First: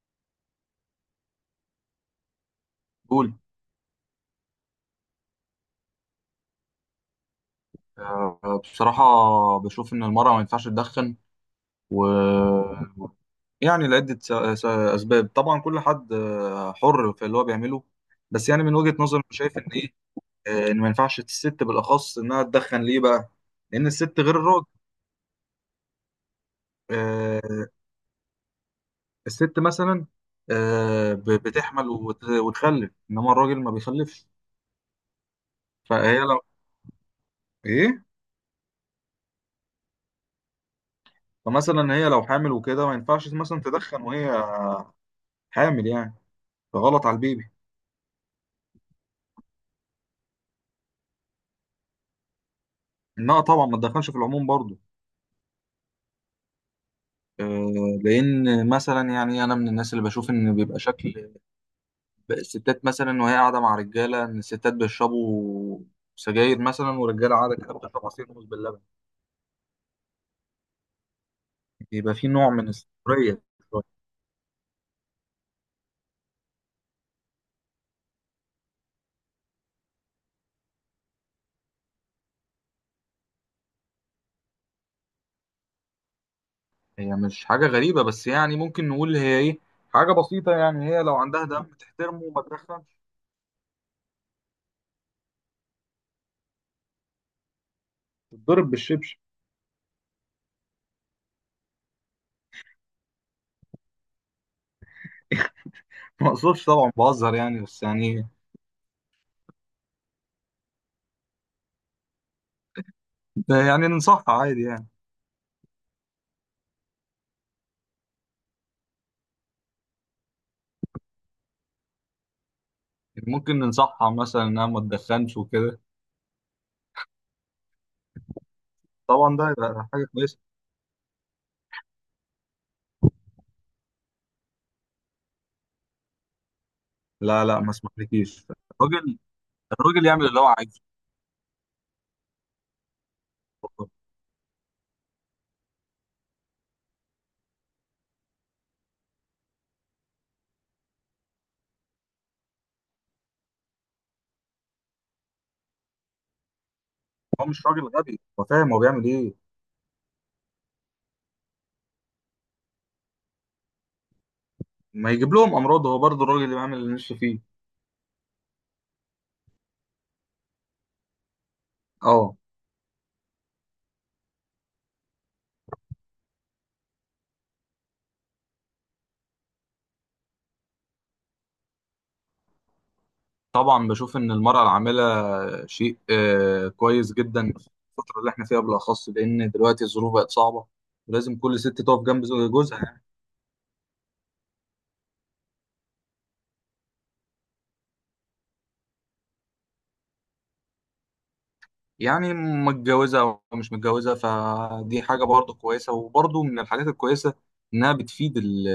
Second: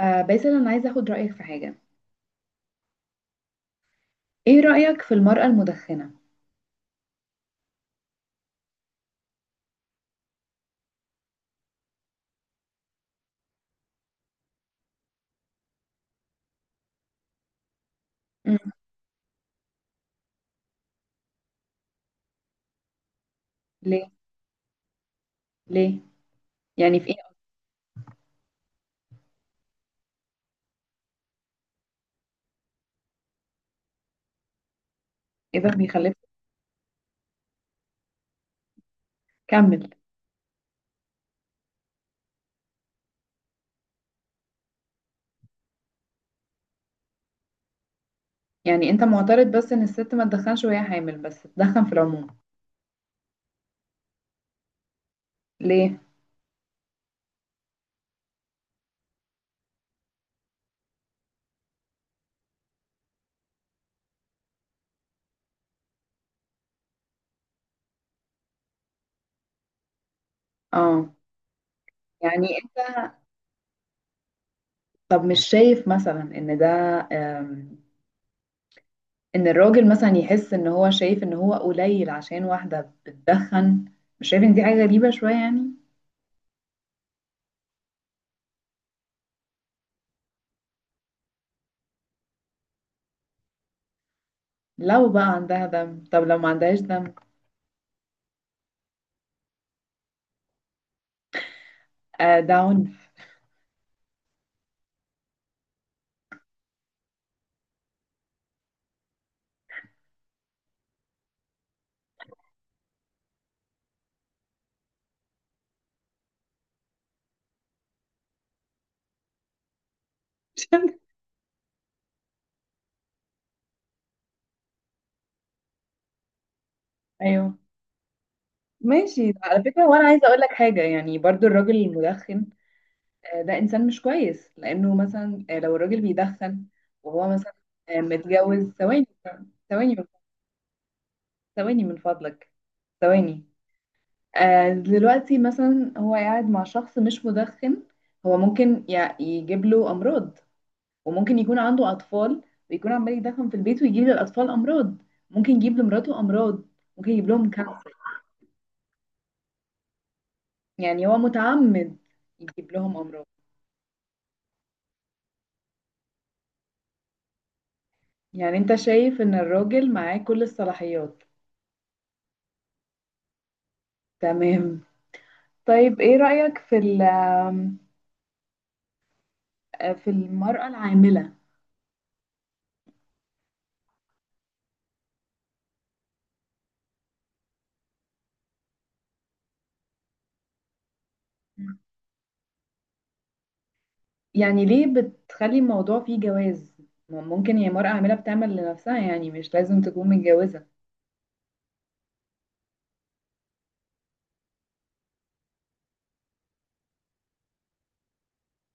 آه باسل، انا عايزه اخد رايك في حاجه. قول. ايه رايك في المراه المدخنه؟ بصراحة، بشوف إن المرأة ما ينفعش تدخن، و يعني لعدة أسباب. طبعا كل حد حر في اللي هو بيعمله. بس مم. يعني من وجهة نظري أنا شايف إن إيه آه، إن ما ينفعش الست بالأخص إنها تدخن، ليه بقى؟ لأن ليه الست غير الراجل. ليه؟ يعني في ايه؟ آه، الست مثلا بتحمل وتخلف، إنما الراجل ما بيخلفش. ايه ده بيخليك؟ فهي لو إيه؟ كمل. فمثلا هي لو حامل وكده، ما ينفعش مثلا تدخن وهي حامل يعني، فغلط على البيبي. يعني انت معترض بس ان الست ما تدخنش وهي حامل، بس تدخن في العموم؟ لا طبعا، ما تدخلش في العموم برضو. ليه؟ لان مثلا يعني انا من الناس اللي بشوف ان بيبقى شكل الستات مثلا وهي قاعده مع رجاله، ان الستات بيشربوا سجاير مثلا، ورجاله قاعده كده بتشرب عصير موز باللبن، اه، بيبقى في نوع يعني من انت، السخريه شوية. طب مش شايف مثلا ان ده، آم، ان الراجل مثلا يحس ان هو شايف ان هو قليل عشان واحده بتدخن؟ مش شايف ان دي حاجه غريبه شويه يعني؟ هي مش حاجه غريبه، بس يعني ممكن نقول هي ايه حاجه بسيطه، يعني هي لو عندها دم تحترمه وما تدخلش لو بقى عندها دم، طب لو ما عندهاش دم؟ تتضرب بالشبشب. آه، ده عنف. ما اقصدش طبعا، بهزر يعني، بس يعني ننصحها عادي يعني. ممكن ننصحها مثلا انها ما تدخنش وكده. ايوه، ماشي. طبعا، ده على فكرة يبقى حاجه وانا عايزة كويسه. اقول لك حاجة، يعني برضو الراجل المدخن، ده انسان مش كويس لانه مثلا، لو الراجل بيدخن وهو لا، مثلا، لا، ما اسمحلكيش. متجوز. ثواني، الراجل ثواني الراجل يعمل اللي هو عايزه. ثواني من فضلك، ثواني، دلوقتي مثلا هو قاعد مع شخص مش مدخن، هو ممكن يجيب له امراض. وممكن يكون عنده اطفال ويكون عمال يدخن في البيت ويجيب للاطفال امراض، ممكن يجيب لمراته امراض، ممكن يجيب هو لهم مش راجل كانسر. غبي، هو فاهم هو بيعمل ايه. يعني هو متعمد يجيب لهم امراض؟ ما يجيب لهم امراض، هو برضه الراجل اللي بيعمل اللي نفسه فيه. يعني انت شايف ان الراجل معاه كل الصلاحيات. اه. تمام. طيب ايه رأيك في في المرأة العاملة؟ طبعا بشوف ان المراه العامله شيء كويس جدا في الفتره اللي احنا فيها بالاخص، لان دلوقتي الظروف بقت صعبه، ولازم كل ست تقف جنب جوزها يعني. يعني ليه بتخلي الموضوع فيه جواز؟ ما ممكن هي مرأة عاملة بتعمل لنفسها، يعني مش لازم تكون متجوزة. يعني متجوزه او مش متجوزه، فدي حاجه برضه كويسه، وبرضه من الحاجات الكويسه انها بتفيد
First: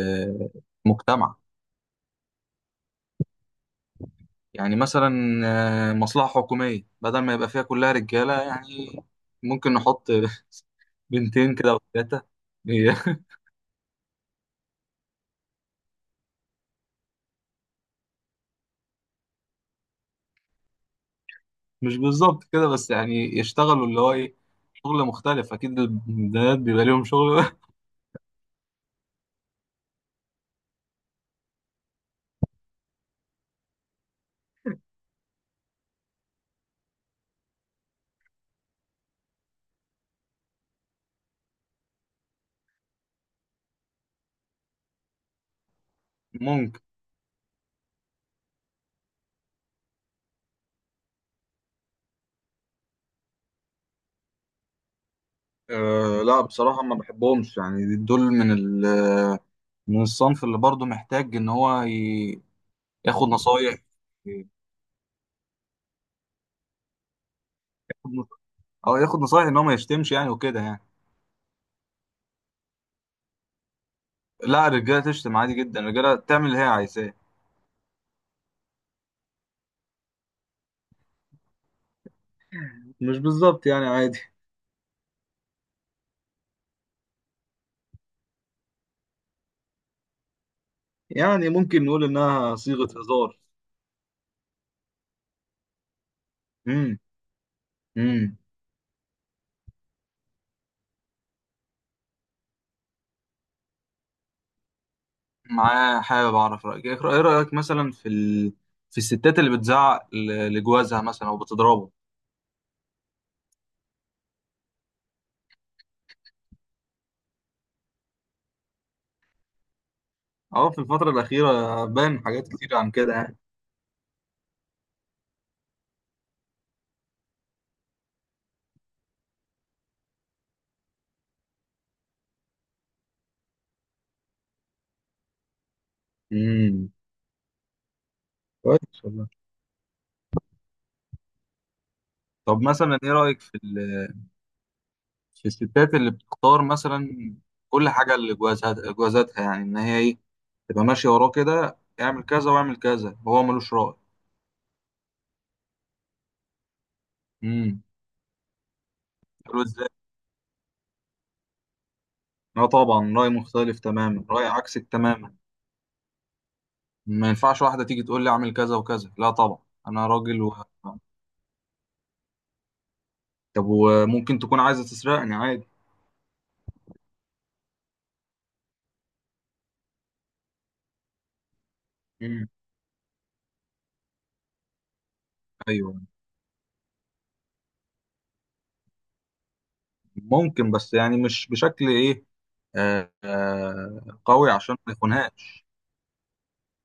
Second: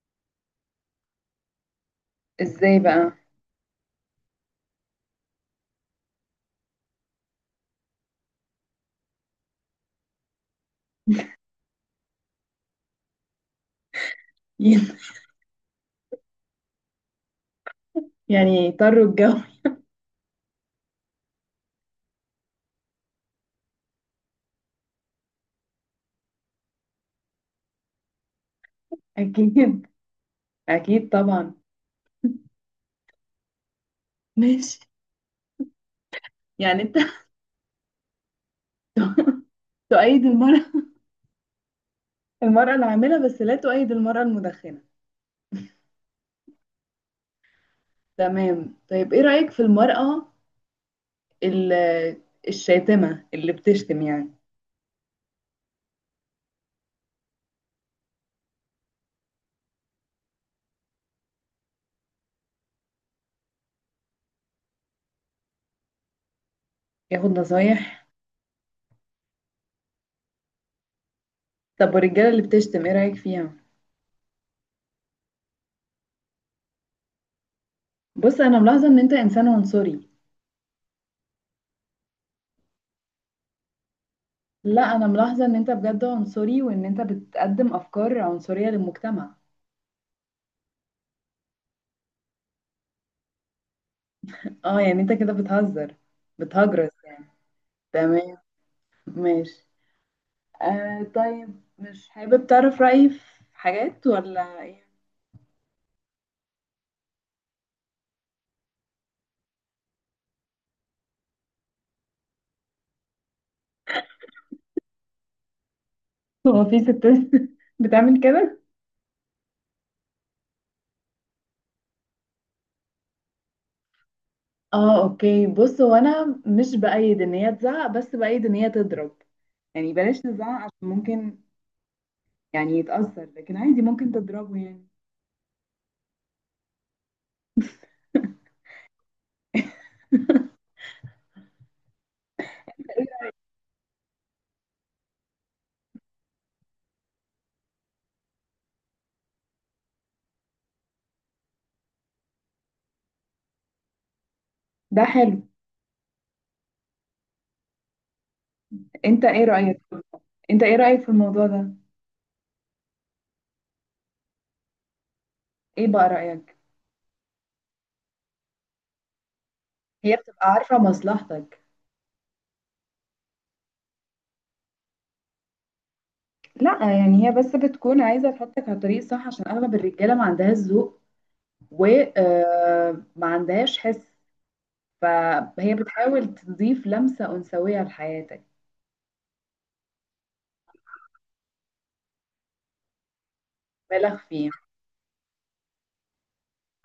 المجتمع. ازاي بقى؟ يعني مثلا مصلحة حكومية، بدل ما يبقى فيها كلها رجالة يعني، ممكن نحط بنتين كده وثلاثة. يعني يضطروا الجو. مش بالظبط كده، بس يعني يشتغلوا اللي هو ايه، شغل مختلف. أكيد البنات بيبقى ليهم شغل. اكيد، اكيد طبعا. ماشي. يعني انت تؤيد المرأة، المرأة العاملة بس لا تؤيد المرأة المدخنة. ممكن. تمام. طيب ايه رأيك في المرأة ال- الشاتمة، اللي بتشتم يعني؟ أه، لا بصراحة ما بحبهمش، يعني دول من من الصنف اللي برضه محتاج إن هو ياخد نصايح، ياخد ياخد نصايح. نص- أو ياخد نصايح إن هو ما يشتمش يعني وكده يعني. طب والرجالة اللي بتشتم ايه رأيك فيها؟ لا، الرجالة تشتم عادي جدا، الرجالة تعمل اللي هي عايزاه. بص، انا ملاحظة ان انت انسان عنصري. مش بالظبط يعني، عادي، لا، انا ملاحظة ان انت بجد عنصري، وان انت بتقدم افكار عنصرية للمجتمع. يعني ممكن نقول انها صيغة هزار. اه، يعني انت كده بتهزر، بتهجرس امم يعني. امم تمام. ماشي. طيب مش حابب تعرف رأيي في حاجات ولا ايه؟ معاه، حابب اعرف رأيك ايه. رأيك مثلا في في الستات اللي بتزعق لجوازها مثلا او بتضربه. هو في ستات بتعمل كده؟ اه، في الفترة الأخيرة بان حاجات كتير عن كده يعني. اه، اوكي. بص، هو انا مش بأيد ان هي تزعق، بس بأيد ان هي تضرب. يعني بلاش نزعق عشان ممكن يعني يتأثر، لكن عادي ممكن تضربه يعني. امم كويس والله. طب مثلا ايه رأيك في في الستات اللي بتختار مثلا كل حاجة لجوازها جوازاتها، يعني ان هي ايه تبقى ماشية وراه كده، اعمل كذا واعمل كذا وهو ملوش رأي. ده حلو. امم انت ايه رأيك؟ انت ايه رأيك في الموضوع ده؟ لا طبعا، رأي مختلف تماما، رأي عكسك تماما. ايه بقى رأيك؟ ما ينفعش واحدة تيجي تقول لي اعمل كذا وكذا، لا طبعا، أنا هي راجل بتبقى و... عارفة مصلحتك. طب وممكن تكون عايزة تسرقني عادي. لا، يعني هي بس بتكون عايزة تحطك على الطريق الصح، عشان اغلب الرجالة ما عندهاش ذوق، مم. وما عندهاش حس. فهي أيوه، بتحاول تضيف لمسة أنثوية لحياتك. ممكن بس يعني مش بشكل إيه آه مبالغ آه فيه. قوي عشان ما يخونهاش.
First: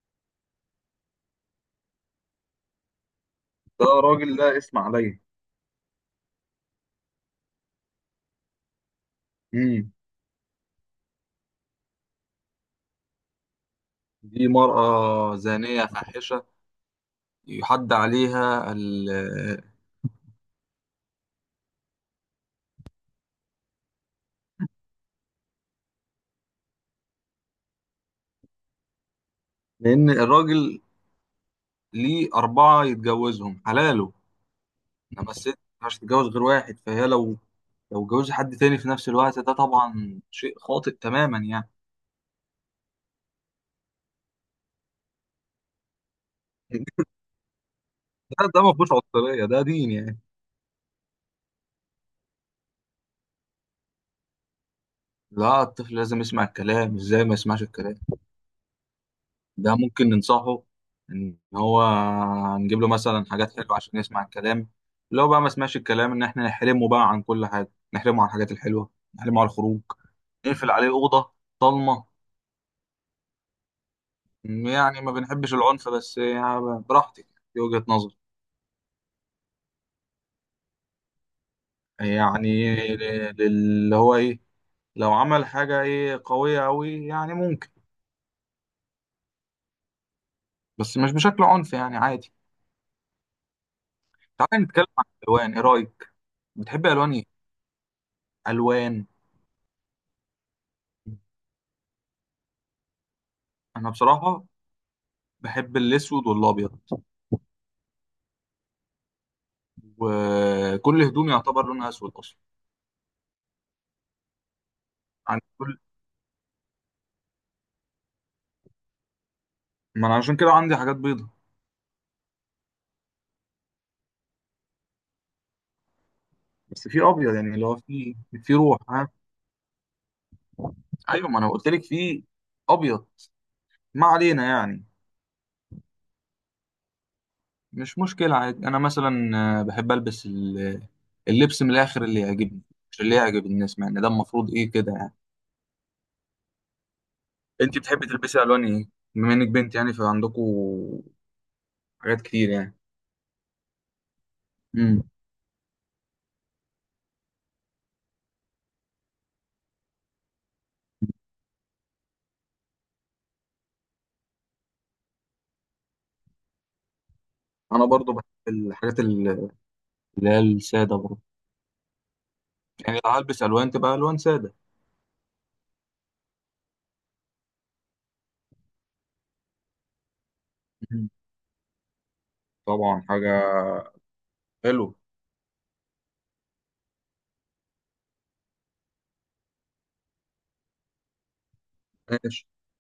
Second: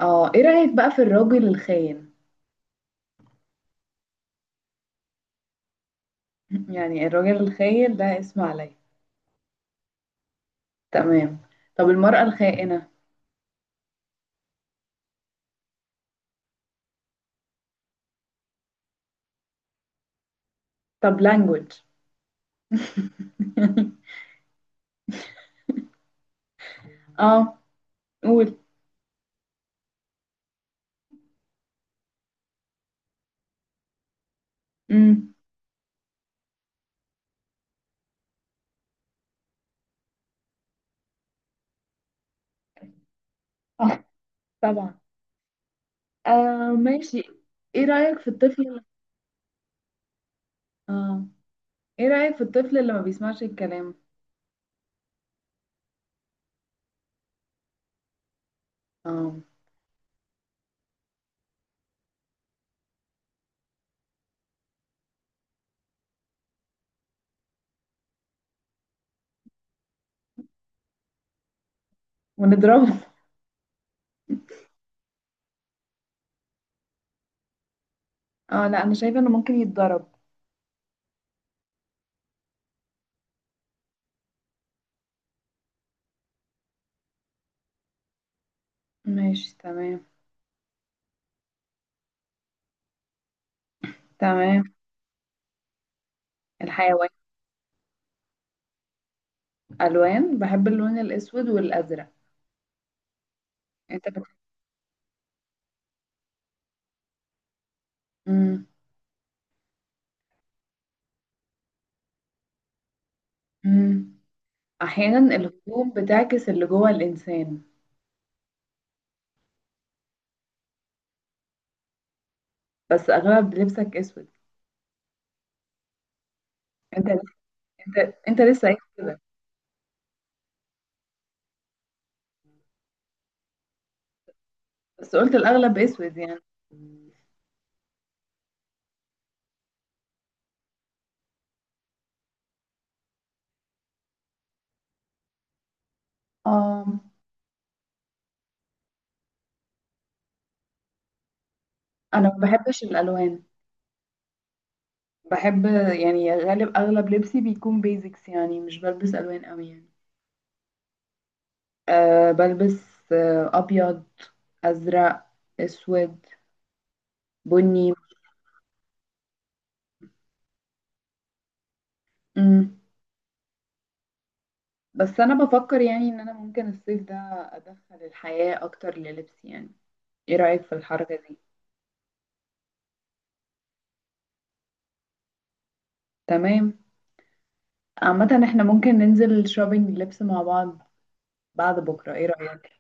اه، ايه رأيك بقى في الراجل الخاين؟ ده راجل، ده اسم عليا. يعني الراجل الخاين ده اسم عليا. مم. تمام. طب المرأة الخائنة؟ دي مرأة زانية فاحشة، يحد عليها. طب language. اه، قول. لأن الراجل ليه أربعة يتجوزهم حلاله. انا، امم. بس انت مش هتتجوز غير واحد، فهي لو اتجوزت حد تاني في نفس الوقت، ده طبعا شيء خاطئ تماما يعني. اه، طبعا. ماشي. ايه رأيك في ده الطفل ما فيهوش عنصريه، ده دين يعني. اه، ايه رأيك في الطفل اللي ما بيسمعش الكلام؟ لا، الطفل لازم يسمع الكلام، ازاي ما يسمعش الكلام. اه. ده ممكن ننصحه ان هو نجيب له مثلا حاجات حلوه عشان يسمع الكلام. لو بقى ما سمعش الكلام، ان احنا نحرمه بقى عن كل حاجه، نحرمه عن الحاجات الحلوه، نحرمه عن الخروج، نقفل عليه اوضه ضلمه. ونضربه يعني ما بنحبش العنف، بس يعني براحتك، دي وجهه نظري. اه، لا، انا شايفة انه ممكن يتضرب. يعني اللي هو ايه، لو عمل حاجة ايه قوية قوي يعني ممكن. ماشي، تمام. بس مش بشكل عنف، يعني عادي. تعالى تمام. نتكلم عن الالوان، ايه رأيك، بتحب الحيوان؟ الوان ايه؟ الوان. الوان. بحب اللون الاسود والازرق. انا انت. بصراحة بحب الاسود والابيض، مم. وكل هدومي يعتبر لونها اسود اصلا. مم. احيانا عندي كل الهدوم بتعكس اللي جوه الانسان. ما انا عشان كده عندي حاجات بيضة، بس اغلب لبسك اسود. بس في انت ابيض يعني اللي هو انت في انت في لسه قايل روح ها. كده. ايوه، ما انا قلت لك في ابيض. ما علينا يعني. بس قلت الأغلب أسود يعني. مش مشكلة، عادي. أنا مثلا بحب ألبس اللبس من الآخر اللي يعجبني، مش اللي يعجب الناس، مع إن ده المفروض إيه كده يعني. آه أنت بتحبي تلبسي ألوان إيه؟ بما إنك بنت يعني فعندكوا حاجات أنا ما كتير يعني. بحبش الألوان. امم بحب، يعني غالب أغلب لبسي بيكون بيزكس، يعني مش بلبس ألوان أوي يعني. أه بلبس، أبيض، أزرق، أسود، أنا بني. برضو بحب الحاجات اللي هي السادة برضو. مم. يعني لو هلبس ألوان تبقى ألوان سادة. بس أنا بفكر يعني إن أنا ممكن الصيف ده أدخل الحياة أكتر للبسي يعني. إيه رأيك في مم. الحركة دي؟ طبعا، حاجة حلوة. تمام. عامة إحنا ممكن ننزل شوبينج لبس مع بعض بعد بكرة، إيه ماشي، رأيك؟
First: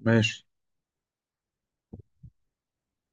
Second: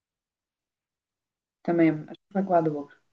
ماشي. تمام، أشوفك بعد بكرة.